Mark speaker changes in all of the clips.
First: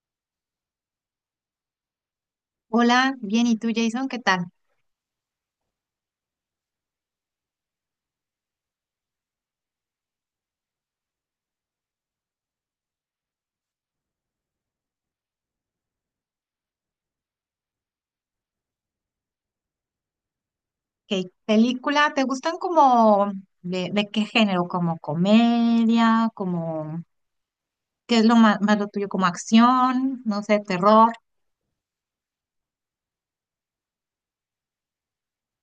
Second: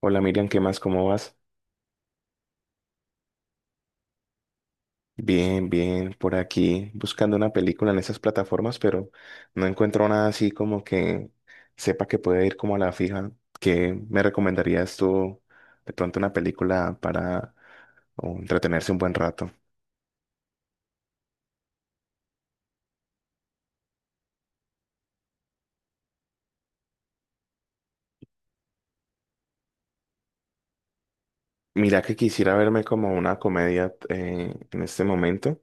Speaker 1: Hola Miriam, ¿qué más? ¿Cómo vas?
Speaker 2: Hola, bien, ¿y tú, Jason? ¿Qué tal?
Speaker 1: Bien, bien, por aquí buscando una película en esas plataformas, pero no encuentro nada así como que sepa que puede ir como a la fija. ¿Qué me recomendarías tú de pronto una película para entretenerse un buen rato?
Speaker 2: ¿Qué película? ¿Te gustan como de qué género? ¿Como comedia? ¿Como qué es lo más, lo tuyo? ¿Como acción? No sé, terror.
Speaker 1: Mira que quisiera verme como una comedia en este momento,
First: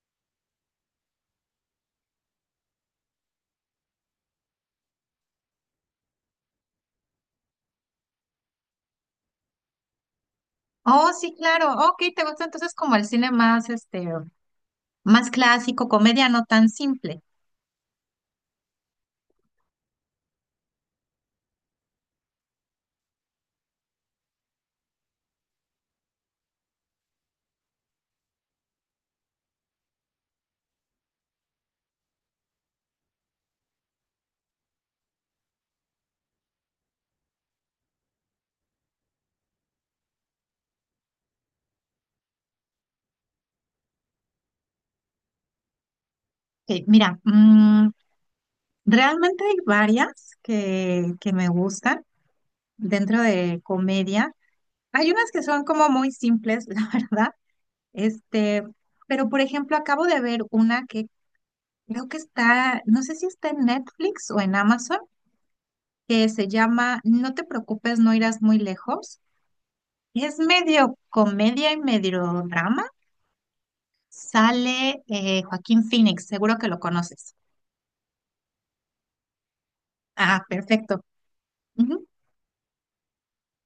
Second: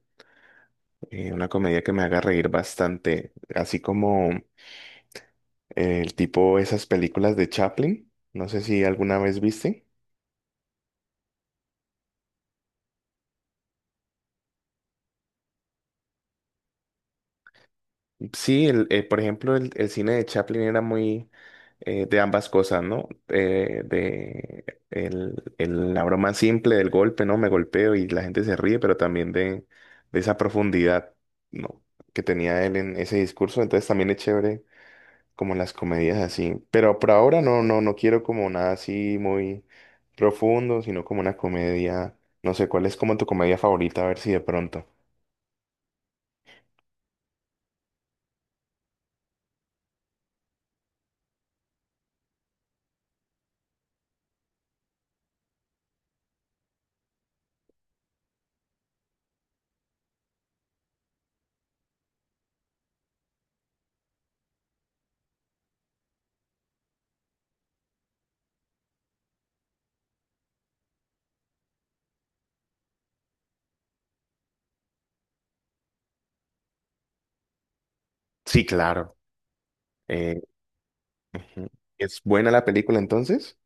Speaker 1: una comedia que me haga reír bastante, así como el tipo esas películas de Chaplin, no sé si alguna vez viste.
Speaker 2: Oh, sí, claro. Ok, ¿te gusta entonces como el cine más más clásico, comedia no tan simple?
Speaker 1: Sí, por ejemplo, el cine de Chaplin era muy de ambas cosas, ¿no? La broma simple del golpe, ¿no? Me golpeo y la gente se ríe, pero también de esa profundidad, ¿no? que tenía él en ese discurso. Entonces también es chévere como las comedias así. Pero por ahora no quiero como nada así muy profundo, sino como una comedia. No sé, ¿cuál es como tu comedia favorita? A ver si de pronto.
Speaker 2: Ok, mira, realmente hay varias que me gustan dentro de comedia. Hay unas que son como muy simples, la verdad. Este, pero por ejemplo, acabo de ver una que creo que está, no sé si está en Netflix o en Amazon, que se llama No te preocupes, no irás muy lejos. Es medio comedia y medio drama. Sale Joaquín Phoenix, seguro que lo conoces.
Speaker 1: Sí, claro.
Speaker 2: Ah, perfecto.
Speaker 1: Ujú.
Speaker 2: Ujú.
Speaker 1: ¿Es buena la película entonces?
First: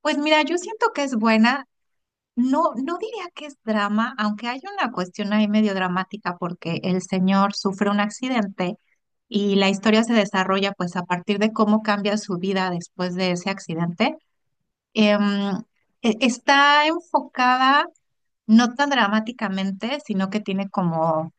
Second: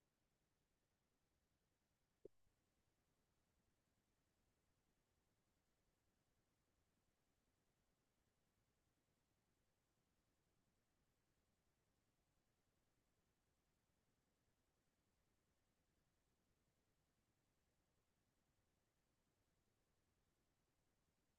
Speaker 2: Pues mira, yo siento que es buena. No, no diría que es drama, aunque hay una cuestión ahí medio dramática porque el señor sufre un accidente y la historia se desarrolla pues a partir de cómo cambia su vida después de ese accidente. Em, Está enfocada no tan dramáticamente, sino que tiene como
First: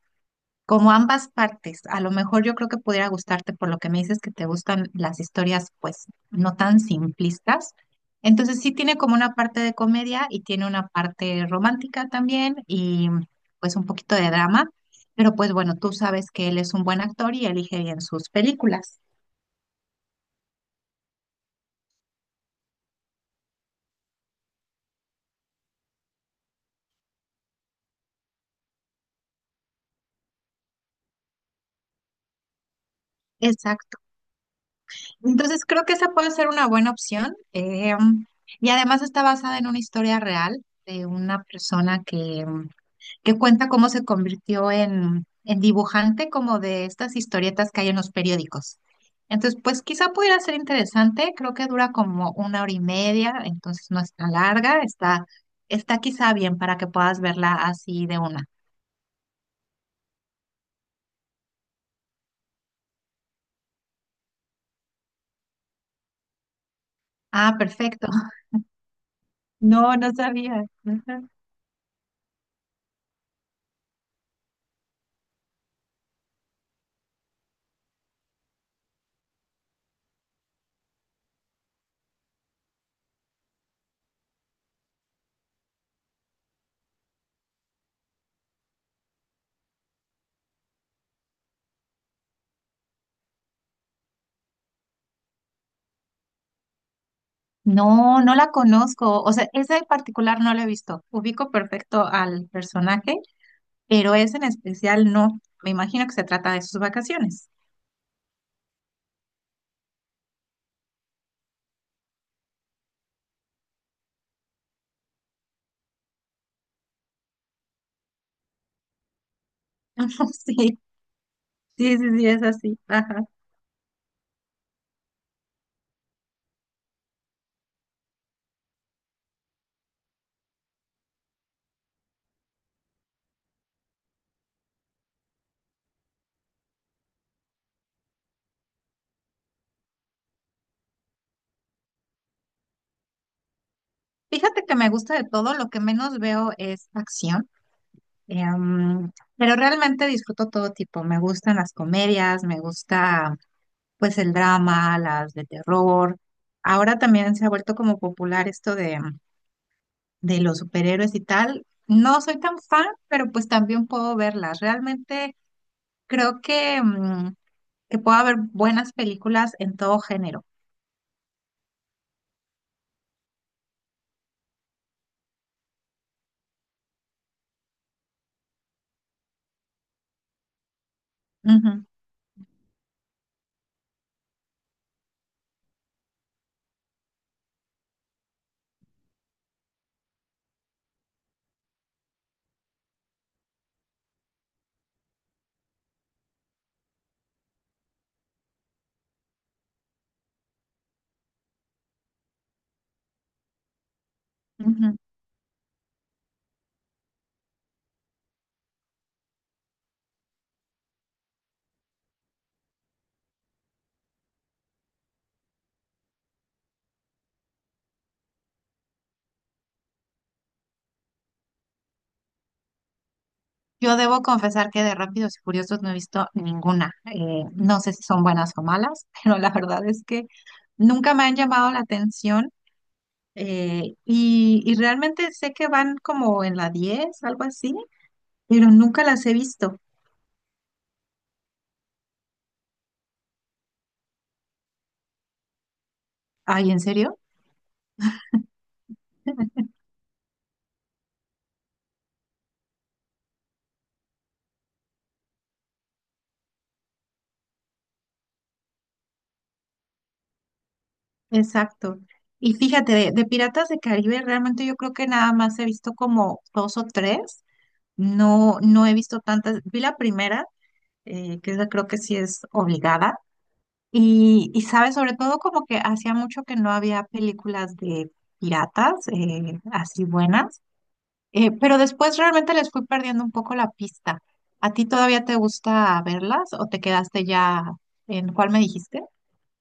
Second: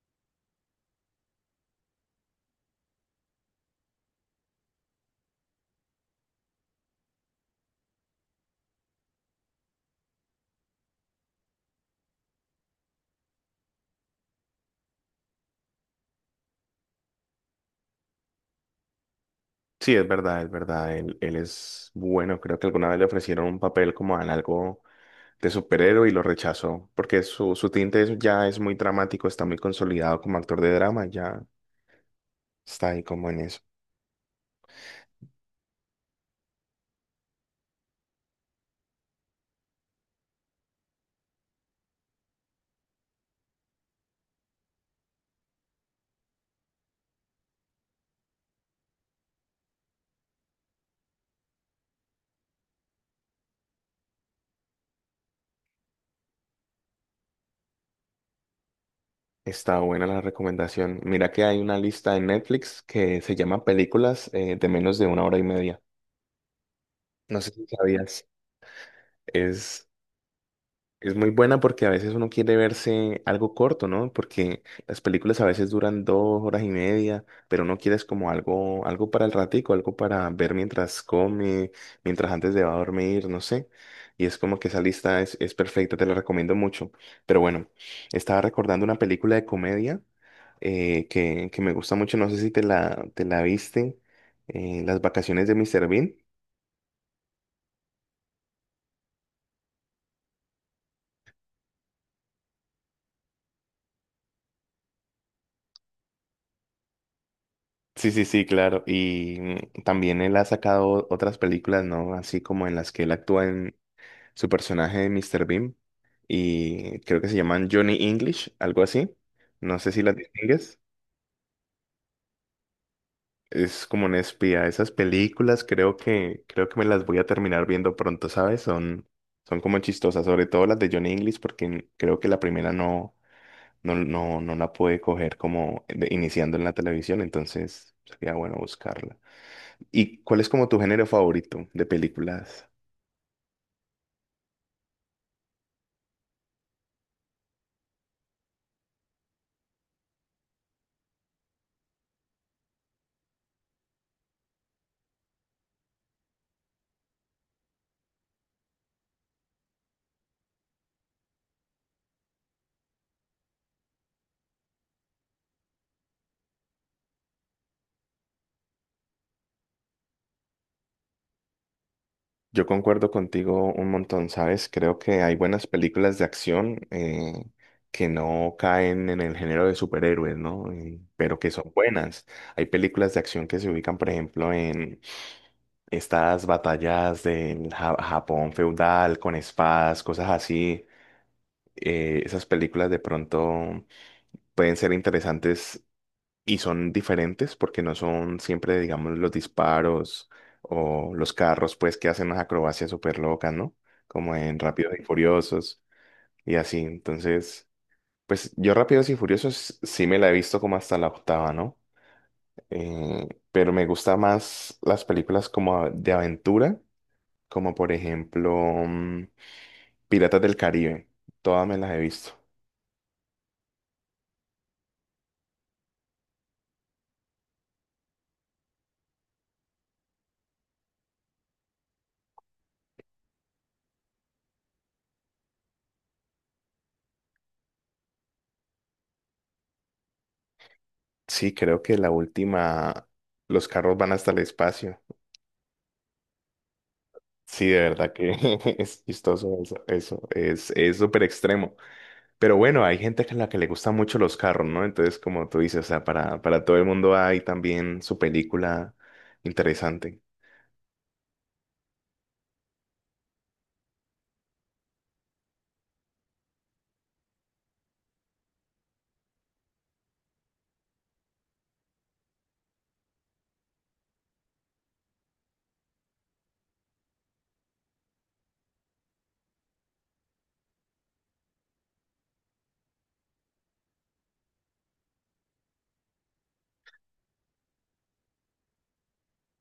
Speaker 2: como ambas partes, a lo mejor yo creo que pudiera gustarte por lo que me dices que te gustan las historias pues no tan simplistas. Entonces sí tiene como una parte de comedia y tiene una parte romántica también y pues un poquito de drama, pero pues bueno, tú sabes que él es un buen actor y elige bien sus películas.
Speaker 1: Sí, es verdad, es verdad. Él es bueno. Creo que alguna vez le ofrecieron un papel como en algo de superhéroe y lo rechazó, porque su tinte es- ya es muy dramático, está muy consolidado como actor de drama, ya está ahí como en eso.
Speaker 2: Exacto. Entonces creo que esa puede ser una buena opción. Y además está basada en una historia real de una persona que cuenta cómo se convirtió en dibujante como de estas historietas que hay en los periódicos. Entonces, pues quizá pudiera ser interesante, creo que dura como una hora y media, entonces no es tan larga, está, está quizá bien para que puedas verla así de una.
Speaker 1: Está buena la recomendación. Mira que hay una lista en Netflix que se llama Películas de menos de una hora y media. No sé
Speaker 2: Ah,
Speaker 1: si
Speaker 2: perfecto.
Speaker 1: sabías. Es
Speaker 2: No, no sabía.
Speaker 1: Es muy
Speaker 2: Ujú.
Speaker 1: buena porque a veces uno quiere verse algo corto, ¿no? Porque las películas a veces duran dos horas y media, pero uno quiere es como algo, algo para el ratico, algo para ver mientras come, mientras antes de va a dormir, no sé. Y es como que esa lista es perfecta, te la recomiendo mucho. Pero bueno, estaba recordando una película de comedia que me gusta mucho, no sé si te la, te la viste, Las vacaciones de Mr. Bean.
Speaker 2: No, no la conozco. O sea, esa en particular no la he visto. Ubico perfecto al personaje, pero esa en especial no. Me imagino que se trata de sus vacaciones.
Speaker 1: Sí, sí, sí, claro. Y también él ha sacado otras películas, ¿no? Así como en las que él actúa en su personaje de Mr. Bean. Y creo que se llaman Johnny English, algo así. No sé si las distingues.
Speaker 2: Sí. Sí, sí, sí, es así. Ajá.
Speaker 1: Es como un espía. Esas películas creo que me las voy a terminar viendo pronto, ¿sabes? Son, son como chistosas, sobre todo las de Johnny English, porque creo que la primera no la pude coger como de- iniciando en la televisión, entonces sería bueno buscarla. ¿Y cuál es como tu género favorito de películas?
Speaker 2: Fíjate que me gusta de todo, lo que menos veo es acción, em, pero realmente disfruto todo tipo. Me gustan las comedias, me gusta pues el drama, las de terror. Ahora también se ha vuelto como popular esto de los superhéroes y tal. No soy tan fan, pero pues también puedo verlas. Realmente creo que, que puedo haber buenas películas en todo género.
Speaker 1: Yo concuerdo contigo un montón, ¿sabes? Creo que hay buenas películas de acción que no caen en el género de superhéroes, ¿no? Pero que son
Speaker 2: Ujú,
Speaker 1: buenas. Hay películas de acción que se ubican, por ejemplo, en estas batallas de Japón feudal con espadas, cosas así. Esas películas de pronto pueden ser interesantes y son diferentes porque no son siempre, digamos, los disparos o los carros, pues, que hacen unas acrobacias súper locas, ¿no? Como en Rápidos
Speaker 2: ujú.
Speaker 1: y Furiosos y así. Entonces, pues yo Rápidos y Furiosos sí me la he visto como hasta la octava, ¿no? Pero me gusta más las películas como de aventura, como por ejemplo mm, Piratas del Caribe. Todas me las he visto.
Speaker 2: Yo debo confesar que de Rápidos y Furiosos no he visto ninguna. No sé si son buenas o malas, pero la verdad es que nunca me han llamado la atención. Y realmente sé que van como en la 10, algo así, pero nunca las he visto.
Speaker 1: Sí, creo que la última, los carros van hasta el espacio.
Speaker 2: Ay, ¿en serio?
Speaker 1: Sí, de verdad que es chistoso eso, eso es súper extremo. Pero bueno, hay gente a la que le gustan mucho los carros, ¿no? Entonces, como tú dices, o sea, para todo el mundo hay también su película interesante.
Speaker 2: Exacto. Y fíjate, de Piratas de Caribe realmente yo creo que nada más he visto como dos o tres. No, no he visto tantas. Vi la primera, que esa creo que sí es obligada. Y sabes, sobre todo como que hacía mucho que no había películas de piratas así buenas. Pero después realmente les fui perdiendo un poco la pista. ¿A ti todavía te gusta verlas o te quedaste ya en cuál me dijiste?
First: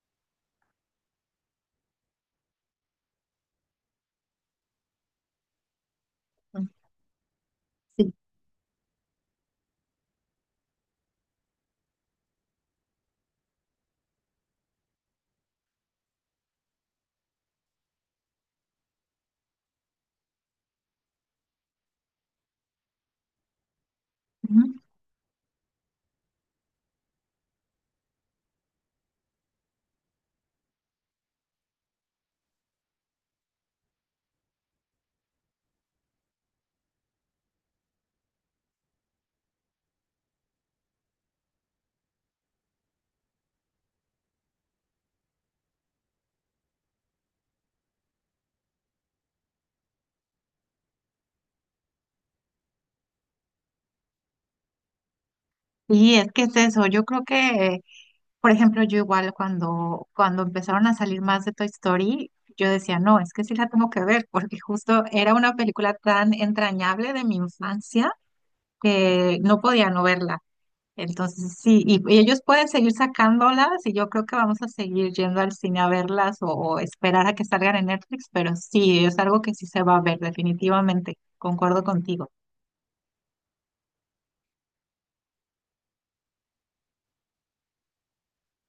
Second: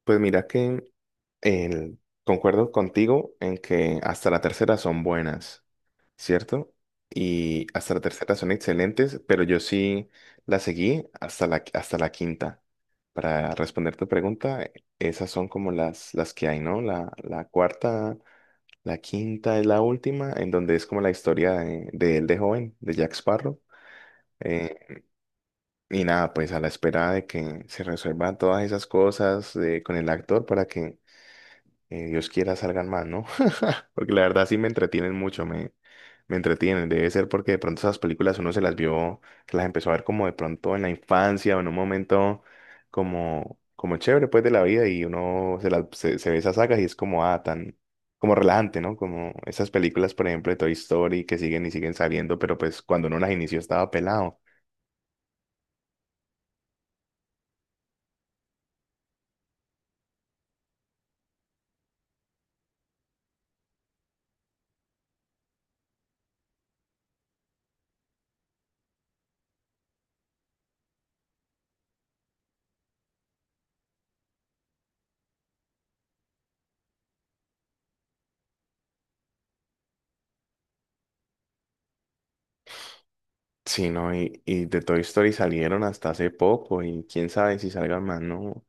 Speaker 1: Pues mira que el, concuerdo contigo en que hasta la tercera son buenas.
Speaker 2: Mm.
Speaker 1: ¿Cierto? Y hasta la
Speaker 2: Sí.
Speaker 1: tercera son excelentes, pero yo sí la seguí hasta hasta la quinta. Para responder tu pregunta, esas son como las que hay, ¿no? La cuarta, la quinta es la última, en donde es como la historia de él de joven, de Jack Sparrow.
Speaker 2: Ujú.
Speaker 1: Eh, y nada, pues a la espera de que se resuelvan todas esas cosas con el actor para que Dios quiera salgan más, ¿no? Porque la verdad sí me entretienen mucho, me entretienen. Debe ser porque de pronto esas películas uno se las vio, se las empezó a ver como de pronto en la infancia o en un momento como, como chévere pues de la vida y uno se ve esas sagas y es como, ah, tan, como relajante, ¿no? Como esas películas, por ejemplo, de Toy Story que siguen y siguen saliendo, pero pues cuando uno las inició estaba pelado.
Speaker 2: Sí, es que es eso. Yo creo que, por ejemplo, yo igual cuando empezaron a salir más de Toy Story, yo decía, no, es que sí la tengo que ver, porque justo era una película tan entrañable de mi infancia, no podía no verla. Entonces, sí, y ellos pueden seguir sacándolas y yo creo que vamos a seguir yendo al cine a verlas o esperar a que salgan en Netflix, pero sí, es algo que sí se va a ver, definitivamente, concuerdo contigo.
Speaker 1: Sí, no, y de Toy Story salieron hasta hace poco y quién sabe si salgan más, ¿no?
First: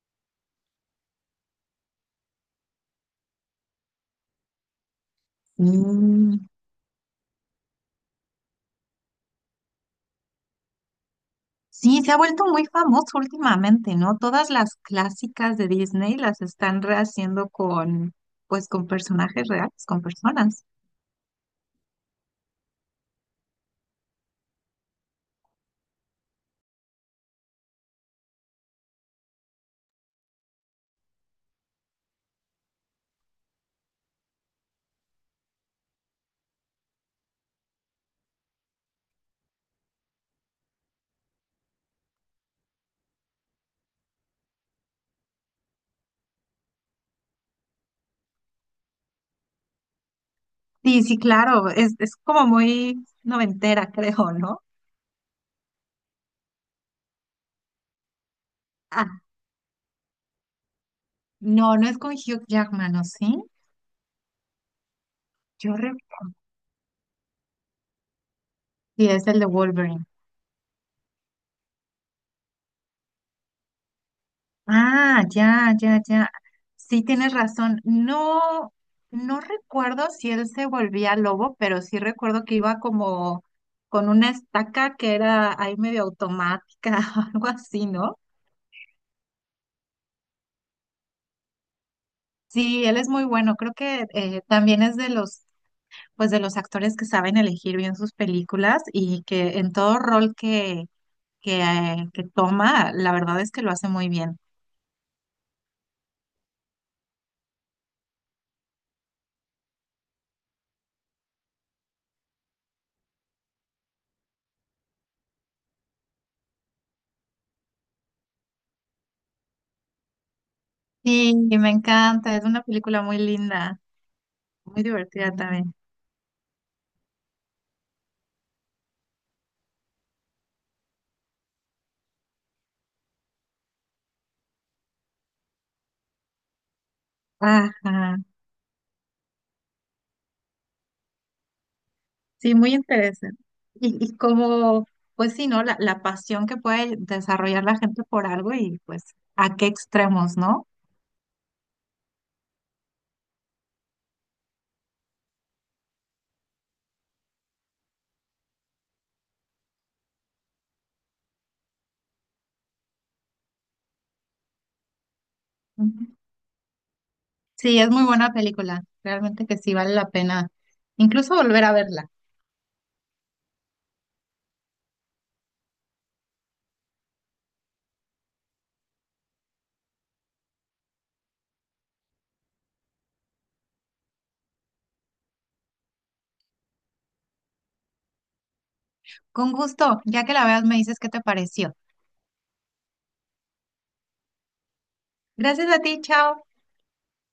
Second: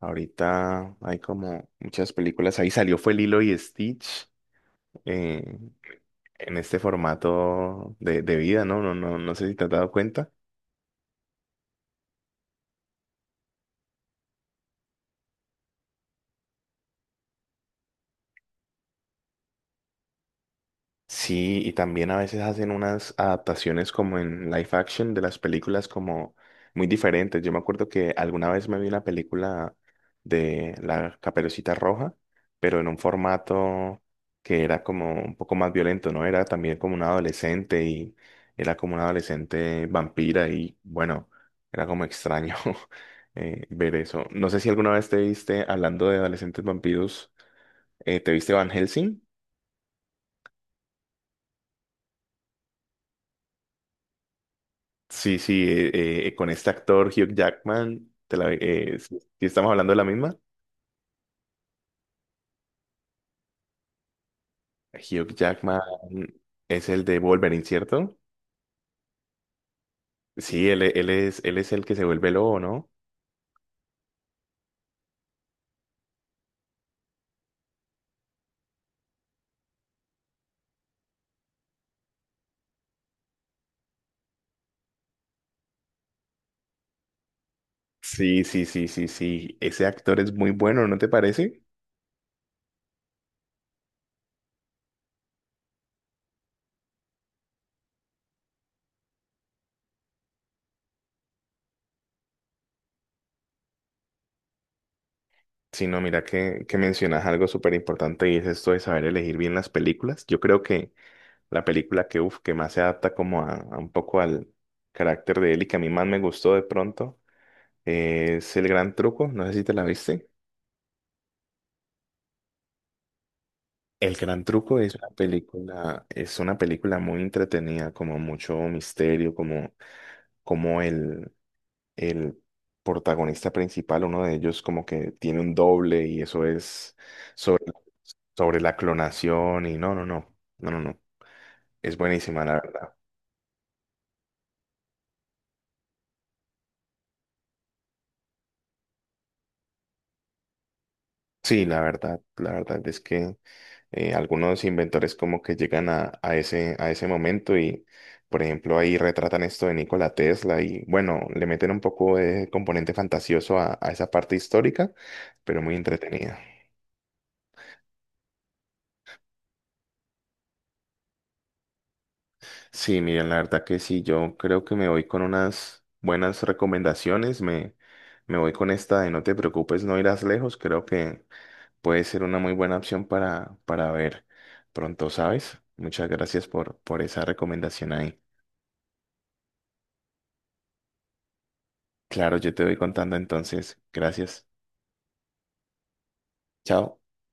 Speaker 1: Ahorita hay como muchas películas. Ahí salió fue Lilo y Stitch eh,
Speaker 2: Mm.
Speaker 1: en este formato de vida, ¿no? No sé si te has dado cuenta.
Speaker 2: Sí, se ha vuelto muy famoso últimamente, ¿no? Todas las clásicas de Disney las están rehaciendo pues con personajes reales, con personas.
Speaker 1: Sí, y también a veces hacen unas adaptaciones como en live action de las películas como muy diferentes. Yo me acuerdo que alguna vez me vi una película de La Caperucita Roja, pero en un formato que era como un poco más violento, ¿no? Era también como una adolescente y era como una adolescente vampira y bueno, era como extraño ver eso. No sé si alguna vez te viste, hablando de adolescentes vampiros, ¿te viste Van Helsing?
Speaker 2: Sí, sí, claro, es como muy noventera, creo, ¿no?
Speaker 1: Sí, sí, con este actor Hugh Jackman, si estamos hablando de la misma,
Speaker 2: No, no es con Hugh Jackman, ¿o sí?
Speaker 1: Hugh
Speaker 2: Yo
Speaker 1: Jackman
Speaker 2: re-.
Speaker 1: es el de Wolverine, ¿cierto?
Speaker 2: Sí, es el de Wolverine.
Speaker 1: Sí, él es el que se vuelve lobo, ¿no?
Speaker 2: Ah, ya, ya, ya. Sí, tienes razón. No, no recuerdo si él se volvía lobo, pero sí recuerdo que iba como con una estaca que era ahí medio automática o algo así, ¿no?
Speaker 1: Sí, ese actor es muy bueno, ¿no te parece?
Speaker 2: Sí, él es muy bueno. Creo que también es de los, de los actores que saben elegir bien sus películas y que en todo rol que toma, la verdad es que lo hace muy bien.
Speaker 1: Sí, no, mira que mencionas algo súper importante y es esto de saber elegir bien las películas. Yo creo que la película que, uf, que más se adapta como a un poco al carácter de él y que a mí más me gustó de pronto es El Gran Truco, no sé si te la viste.
Speaker 2: Sí, me encanta, es una película muy linda,
Speaker 1: El Gran Truco
Speaker 2: muy divertida también.
Speaker 1: es una película muy entretenida, como mucho misterio, como, como el, el protagonista principal, uno de ellos como que tiene un doble y eso es sobre,
Speaker 2: Ajá,
Speaker 1: sobre la clonación y no, es buenísima la
Speaker 2: sí, muy
Speaker 1: verdad.
Speaker 2: interesante. Y como, pues sí, ¿no? La pasión que puede desarrollar la gente por algo y pues a qué extremos, ¿no?
Speaker 1: Sí, la verdad es que algunos inventores como que llegan a ese momento y, por ejemplo, ahí retratan esto de Nikola Tesla y, bueno, le meten un poco de componente fantasioso a esa parte histórica, pero muy
Speaker 2: Ujú.
Speaker 1: entretenida.
Speaker 2: Sí, es muy buena película, realmente que sí vale la pena incluso volver a verla.
Speaker 1: Sí, miren, la verdad que sí, yo creo que me voy con unas buenas recomendaciones, me voy con esta de No te preocupes, no irás lejos, creo que puede ser una muy buena opción para ver pronto, ¿sabes? Muchas gracias por esa recomendación ahí.
Speaker 2: Con gusto, ya que la veas me dices qué te pareció.
Speaker 1: Claro, yo te voy contando entonces. Gracias.
Speaker 2: Gracias a ti, chao.
Speaker 1: Chao.